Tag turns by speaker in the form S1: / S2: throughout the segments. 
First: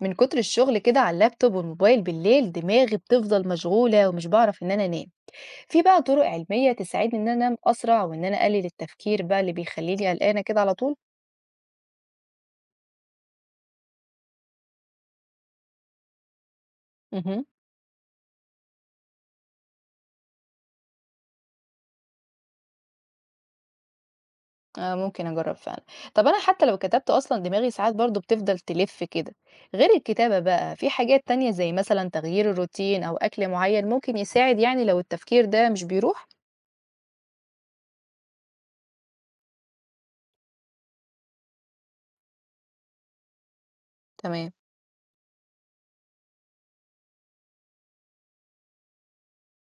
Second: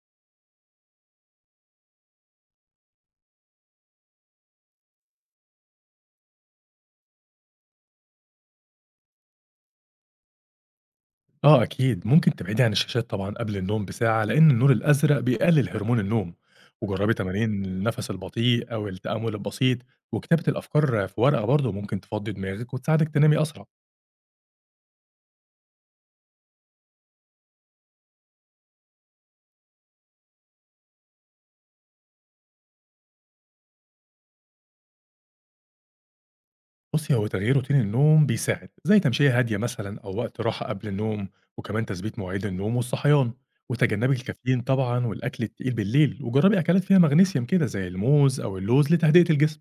S1: من كتر الشغل كده على اللابتوب والموبايل بالليل دماغي بتفضل مشغولة ومش بعرف ان انا انام. في بقى طرق علمية تساعدني ان انا انام اسرع وان انا اقلل التفكير بقى اللي بيخليني قلقانة كده على طول.
S2: آه أكيد، ممكن تبعدي عن الشاشات طبعًا قبل النوم بساعة، لإن النور الأزرق بيقلل هرمون النوم، وجربي
S1: امم.
S2: تمارين النفس البطيء أو التأمل البسيط، وكتابة الأفكار في ورقة برضه ممكن تفضي دماغك وتساعدك تنامي أسرع.
S1: آه، ممكن اجرب فعلا. طب انا حتى لو كتبت اصلا دماغي ساعات برضو بتفضل تلف كده. غير الكتابة بقى في حاجات تانية زي مثلا تغيير الروتين او اكل معين ممكن يساعد، لو التفكير ده مش بيروح.
S2: بُصّي، هو تغيير روتين النوم بيساعد، زي تمشية هادية مثلًا أو وقت راحة قبل النوم، وكمان تثبيت مواعيد النوم والصحيان، وتجنبي
S1: تمام.
S2: الكافيين طبعًا والأكل التقيل بالليل، وجربي أكلات فيها مغنيسيوم كده زي الموز أو اللوز لتهدئة الجسم.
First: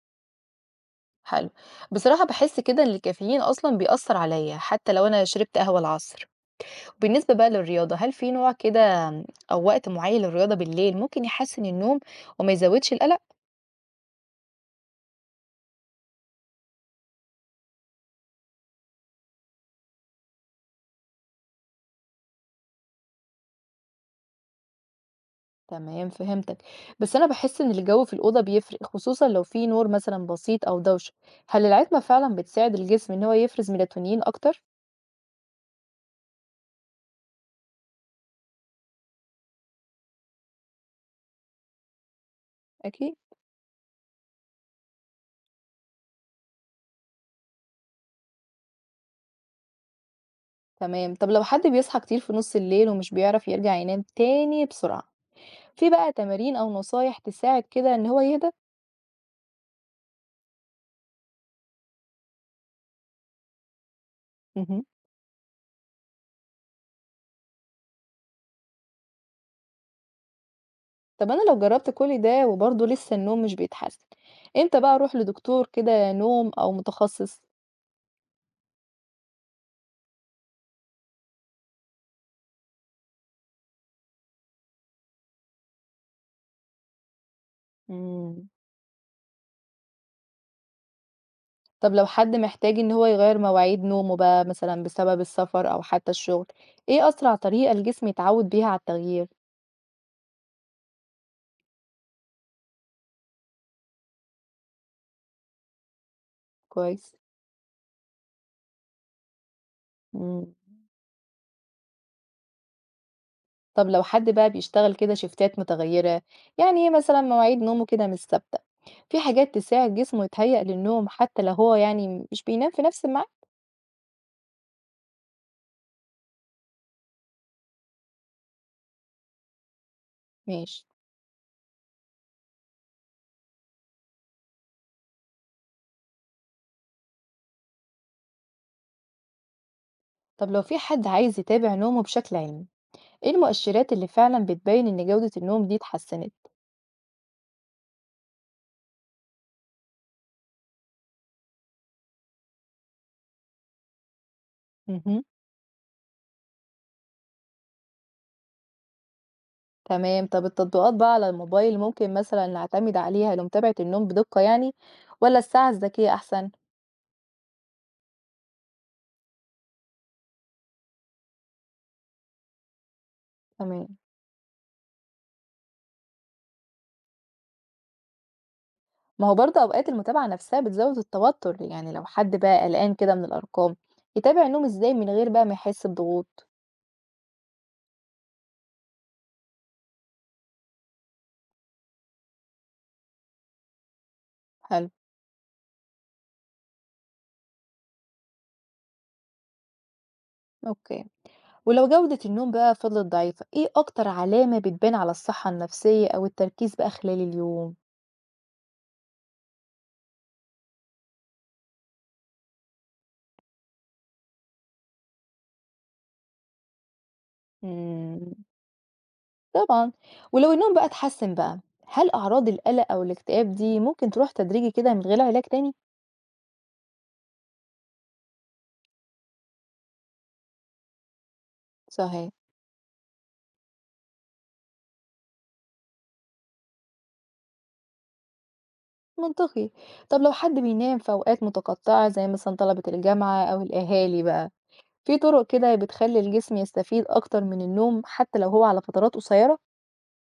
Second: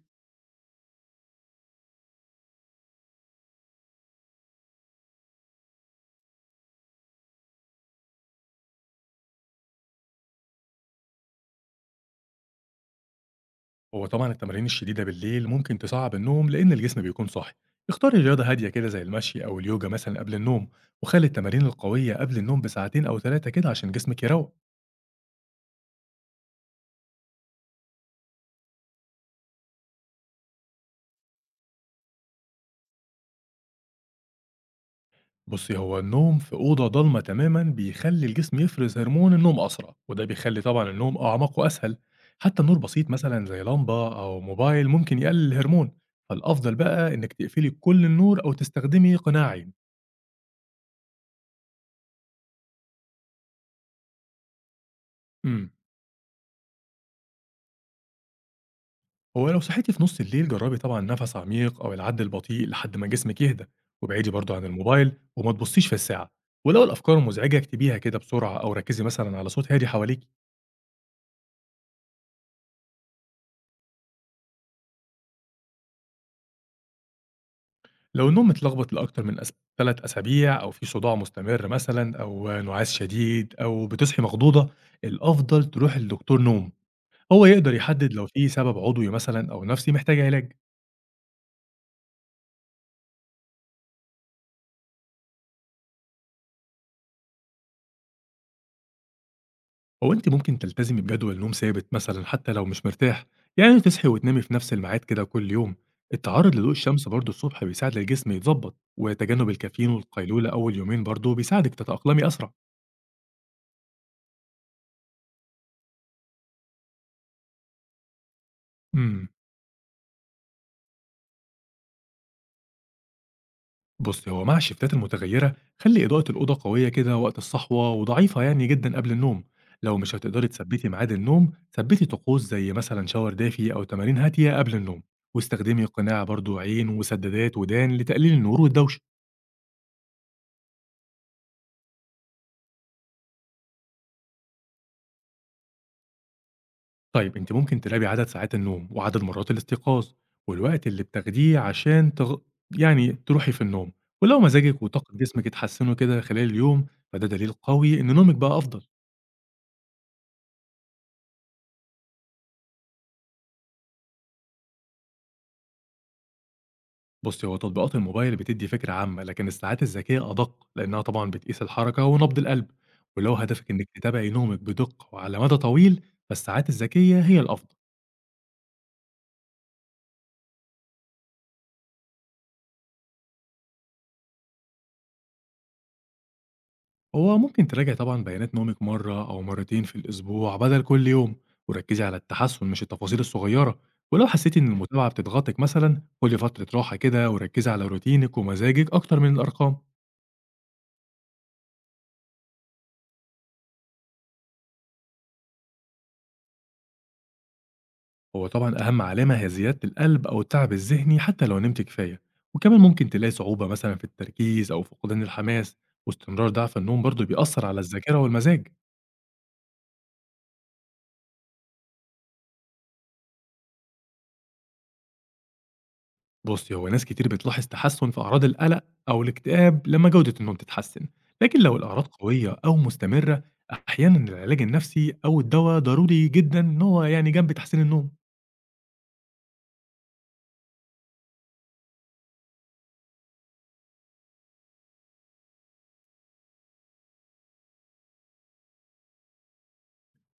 S1: حلو. بصراحة بحس كده ان الكافيين اصلا بيأثر عليا حتى لو انا شربت قهوة العصر. بالنسبة بقى للرياضة، هل في نوع كده أو وقت معيّن للرياضة بالليل ممكن يحسّن النوم وما يزوّدش القلق؟
S2: هو طبعًا التمارين الشديدة بالليل ممكن تصعّب النوم لأن الجسم بيكون صاحي، اختاري رياضة هادية كده زي المشي أو اليوجا مثلًا قبل النوم، وخلي التمارين القوية قبل النوم بساعتين أو 3 كده عشان جسمِك يروّق.
S1: تمام فهمتك. بس أنا باحس إن الجو في الأوضة بيفرق، خصوصًا لو في نور مثلًا بسيط أو دوشة، هل العتمة فعلًا بتساعد الجسم إن هو يفرز ميلاتونين أكتر؟
S2: بُصّي، هو النوم في أوضة ضلمة تمامًا بيخلّي الجسم يفرز هرمون النوم أسرع، وده بيخلّي طبعًا النوم أعمق وأسهل، حتى نور بسيط
S1: أكيد.
S2: مثلًا زي لمبة أو موبايل ممكن يقلل الهرمون، فالأفضل بقى إنِك تقفلي كل النور أو تستخدمي قناع عين.
S1: تمام، طب لو حد بيصحى كتير في نُص الليل ومش بيعرف يرجع ينام تاني بسرعة،
S2: إمم.
S1: في بقى تمارين أو نصايح تساعد كده إن هو يهدى؟
S2: هو لو صحيتي في نص الليل جربي طبعا نفس عميق أو العد البطيء لحد ما جسمك يهدى، وابعدي برضه عن
S1: اهم.
S2: الموبايل وما تبصيش في الساعة، ولو الأفكار مزعجة اكتبيها كده بسرعة أو ركزي مثلا على صوت هادي حواليك.
S1: طب أنا لو جربت كل ده وبرضه لسه النوم مش بيتحسن، إمتى بقى أروح لدكتور كده نوم أو متخصص؟
S2: لو النوم متلخبط لأكتر من 3 أسابيع أو في صداع مستمر مثلا أو نعاس شديد أو بتصحي مخضوضة، الأفضل تروحي لدكتور نوم، هو يقدر يحدد لو
S1: مم.
S2: في سبب عضوي مثلا أو نفسي محتاج علاج.
S1: طب لو حد محتاج إن هو يغير مواعيد نومه بقى مثلا بسبب السفر أو حتى الشغل، إيه أسرع طريقة الجسم يتعود بيها على التغيير؟
S2: هو أنتِ ممكن تلتزمي بجدول نوم ثابت مثلًا حتى لو مش مرتاح، يعني تصحي وتنامي في نفس الميعاد كده كل يوم، التعرض لضوء الشمس
S1: كويس.
S2: برضه الصبح بيساعد الجسم يتضبط، وتجنب الكافيين
S1: مم.
S2: والقيلولة أول يومين برضه بيساعدِك تتأقلمي أسرع.
S1: طب لو حد بقى بيشتغل كده شيفتات متغيرة، إيه مثلا مواعيد نومه كده مش ثابتة، في
S2: إمم،
S1: حاجات تساعد جسمه يتهيأ للنوم حتى لو هو مش بينام في نفس الميعاد؟
S2: بُصّي هو مع الشيفتات المتغيرة خلّي إضاءة الأوضة قوية كده وقت الصحوة وضعيفة يعني جدًا قبل النوم، لو مش هتقدري
S1: ماشي.
S2: تثبّتي ميعاد النوم ثبّتي طقوس زي مثلًا شاور دافي أو تمارين هادية قبل النوم، واستخدمي قناع برضه عين وسدادات ودان لتقليل النور والدوشة.
S1: طب لو في حد عايز يتابع نومه بشكل علمي، إيه المؤشرات اللي فعلًا بتبيّن إن جودة النوم دي اتحسنت؟
S2: طيب أنتِ ممكن تراقبي عدد ساعات النوم، وعدد مرات الاستيقاظ، والوقت اللي بتاخديه عشان يعني تروحي في النوم، ولو مزاجِك وطاقة
S1: اهم.
S2: جسمِك اتحسنوا كده خلال اليوم، فده دليل قوي إن نومِك بقى أفضل.
S1: تمام، طَب التطبيقات بقى على الموبايل ممكن مثلًا نعتمد عليها لمتابعة النوم بدقة، والّا الساعة الذكية أحسن؟
S2: بُصّي، هو تطبيقات الموبايل بتدّي فكرة عامة، لكن الساعات الذكية أدق، لأنها طبعًا بتقيس الحركة ونبض القلب، ولو هدفِك إنِك
S1: تمام،
S2: تتابعي نومِك بدقة وعلى مدى طويل، فالساعات الذكية هي الأفضل.
S1: ما هو برضه أوقات المتابعة نفسها بتزوّد التوتر، لو حد بقى قلقان كده من الأرقام، يتابع النوم إزاي من غير بقى ما يحس بضغوط؟
S2: هو ممكن تراجع طبعا بيانات نومك مرة أو مرتين في الأسبوع بدل كل يوم، وركزي على التحسن مش التفاصيل الصغيرة، ولو حسيتي إن
S1: حلو.
S2: المتابعة بتضغطك مثلا خدي فترة راحة كده وركزي على روتينك ومزاجك أكتر من الأرقام.
S1: أوكي. ولو جودة النوم بقى فضلت ضعيفة، إيه أكتر علامة بتبان على الصحة النفسية أو التركيز بقى خلال اليوم؟
S2: هو طبعا أهم علامة هي زيادة القلب أو التعب الذهني حتى لو نمت كفاية، وكمان ممكن تلاقي صعوبة مثلا في التركيز أو فقدان الحماس، واستمرار ضعف النوم برضه بيأثر على الذاكرة
S1: إمم.
S2: والمزاج.
S1: طبعًا. ولو النوم بقى اتحسن بقى، هل أعراض القلق أو الاكتئاب دي ممكن تروح تدريجي كده من غير علاج تاني؟
S2: بصي هو ناس كتير بتلاحظ تحسن في أعراض القلق أو الاكتئاب لما جودة النوم تتحسن، لكن لو الأعراض
S1: صحيح.
S2: قوية أو مستمرة أحيانا العلاج النفسي أو الدواء ضروري جدا إن هو يعني جنب تحسين النوم.
S1: منطقي. طب لو حد بينام في أوقات متقطعة زي مثلًا طلبة الجامعة أو الأهالي بقى، في طرق كده بتخلي الجسم يستفيد أكتر من النوم حتى لو هو على فترات قصيرة؟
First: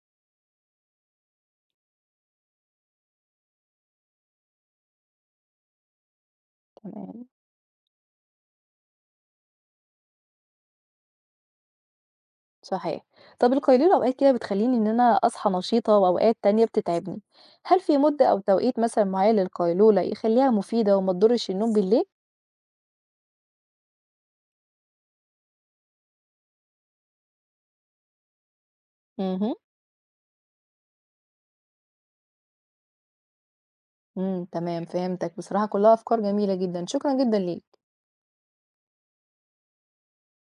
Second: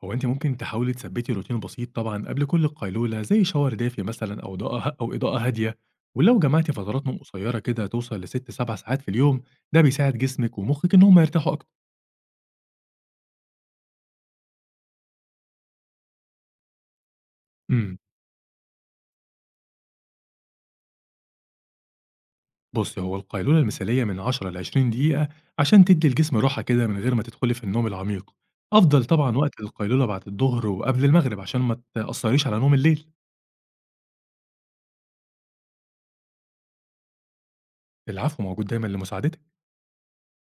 S2: هو أنت ممكن تحاولي تثبتي روتين بسيط طبعا قبل كل قيلولة زي شاور دافي مثلا أو إضاءة هادية، ولو جمعتي فترات نوم
S1: تمام.
S2: قصيرة كده توصل لست سبع ساعات في اليوم ده بيساعد جسمك ومخك إن هم يرتاحوا أكتر.
S1: صحيح. طب القيلولة أوقات كده بتخليني إن أنا أصحى نشيطة وأوقات تانية بتتعبني، هل في
S2: امم
S1: مدة أو توقيت مثلًا معين للقيلولة يخليها مفيدة وما تضرش النوم بالليل؟
S2: بص هو القيلولة المثالية من 10 ل 20 دقيقة عشان تدي الجسم راحة كده من غير ما تدخلي في النوم العميق، أفضل طبعا
S1: اهم.
S2: وقت القيلولة بعد الظهر وقبل المغرب عشان ما تأثريش على نوم الليل.
S1: إمم، تمام فهمتك، بصراحة كلّها أفكار جميلة جدًا، شكرًا جدًا ليك.
S2: العفو موجود دايما لمساعدتك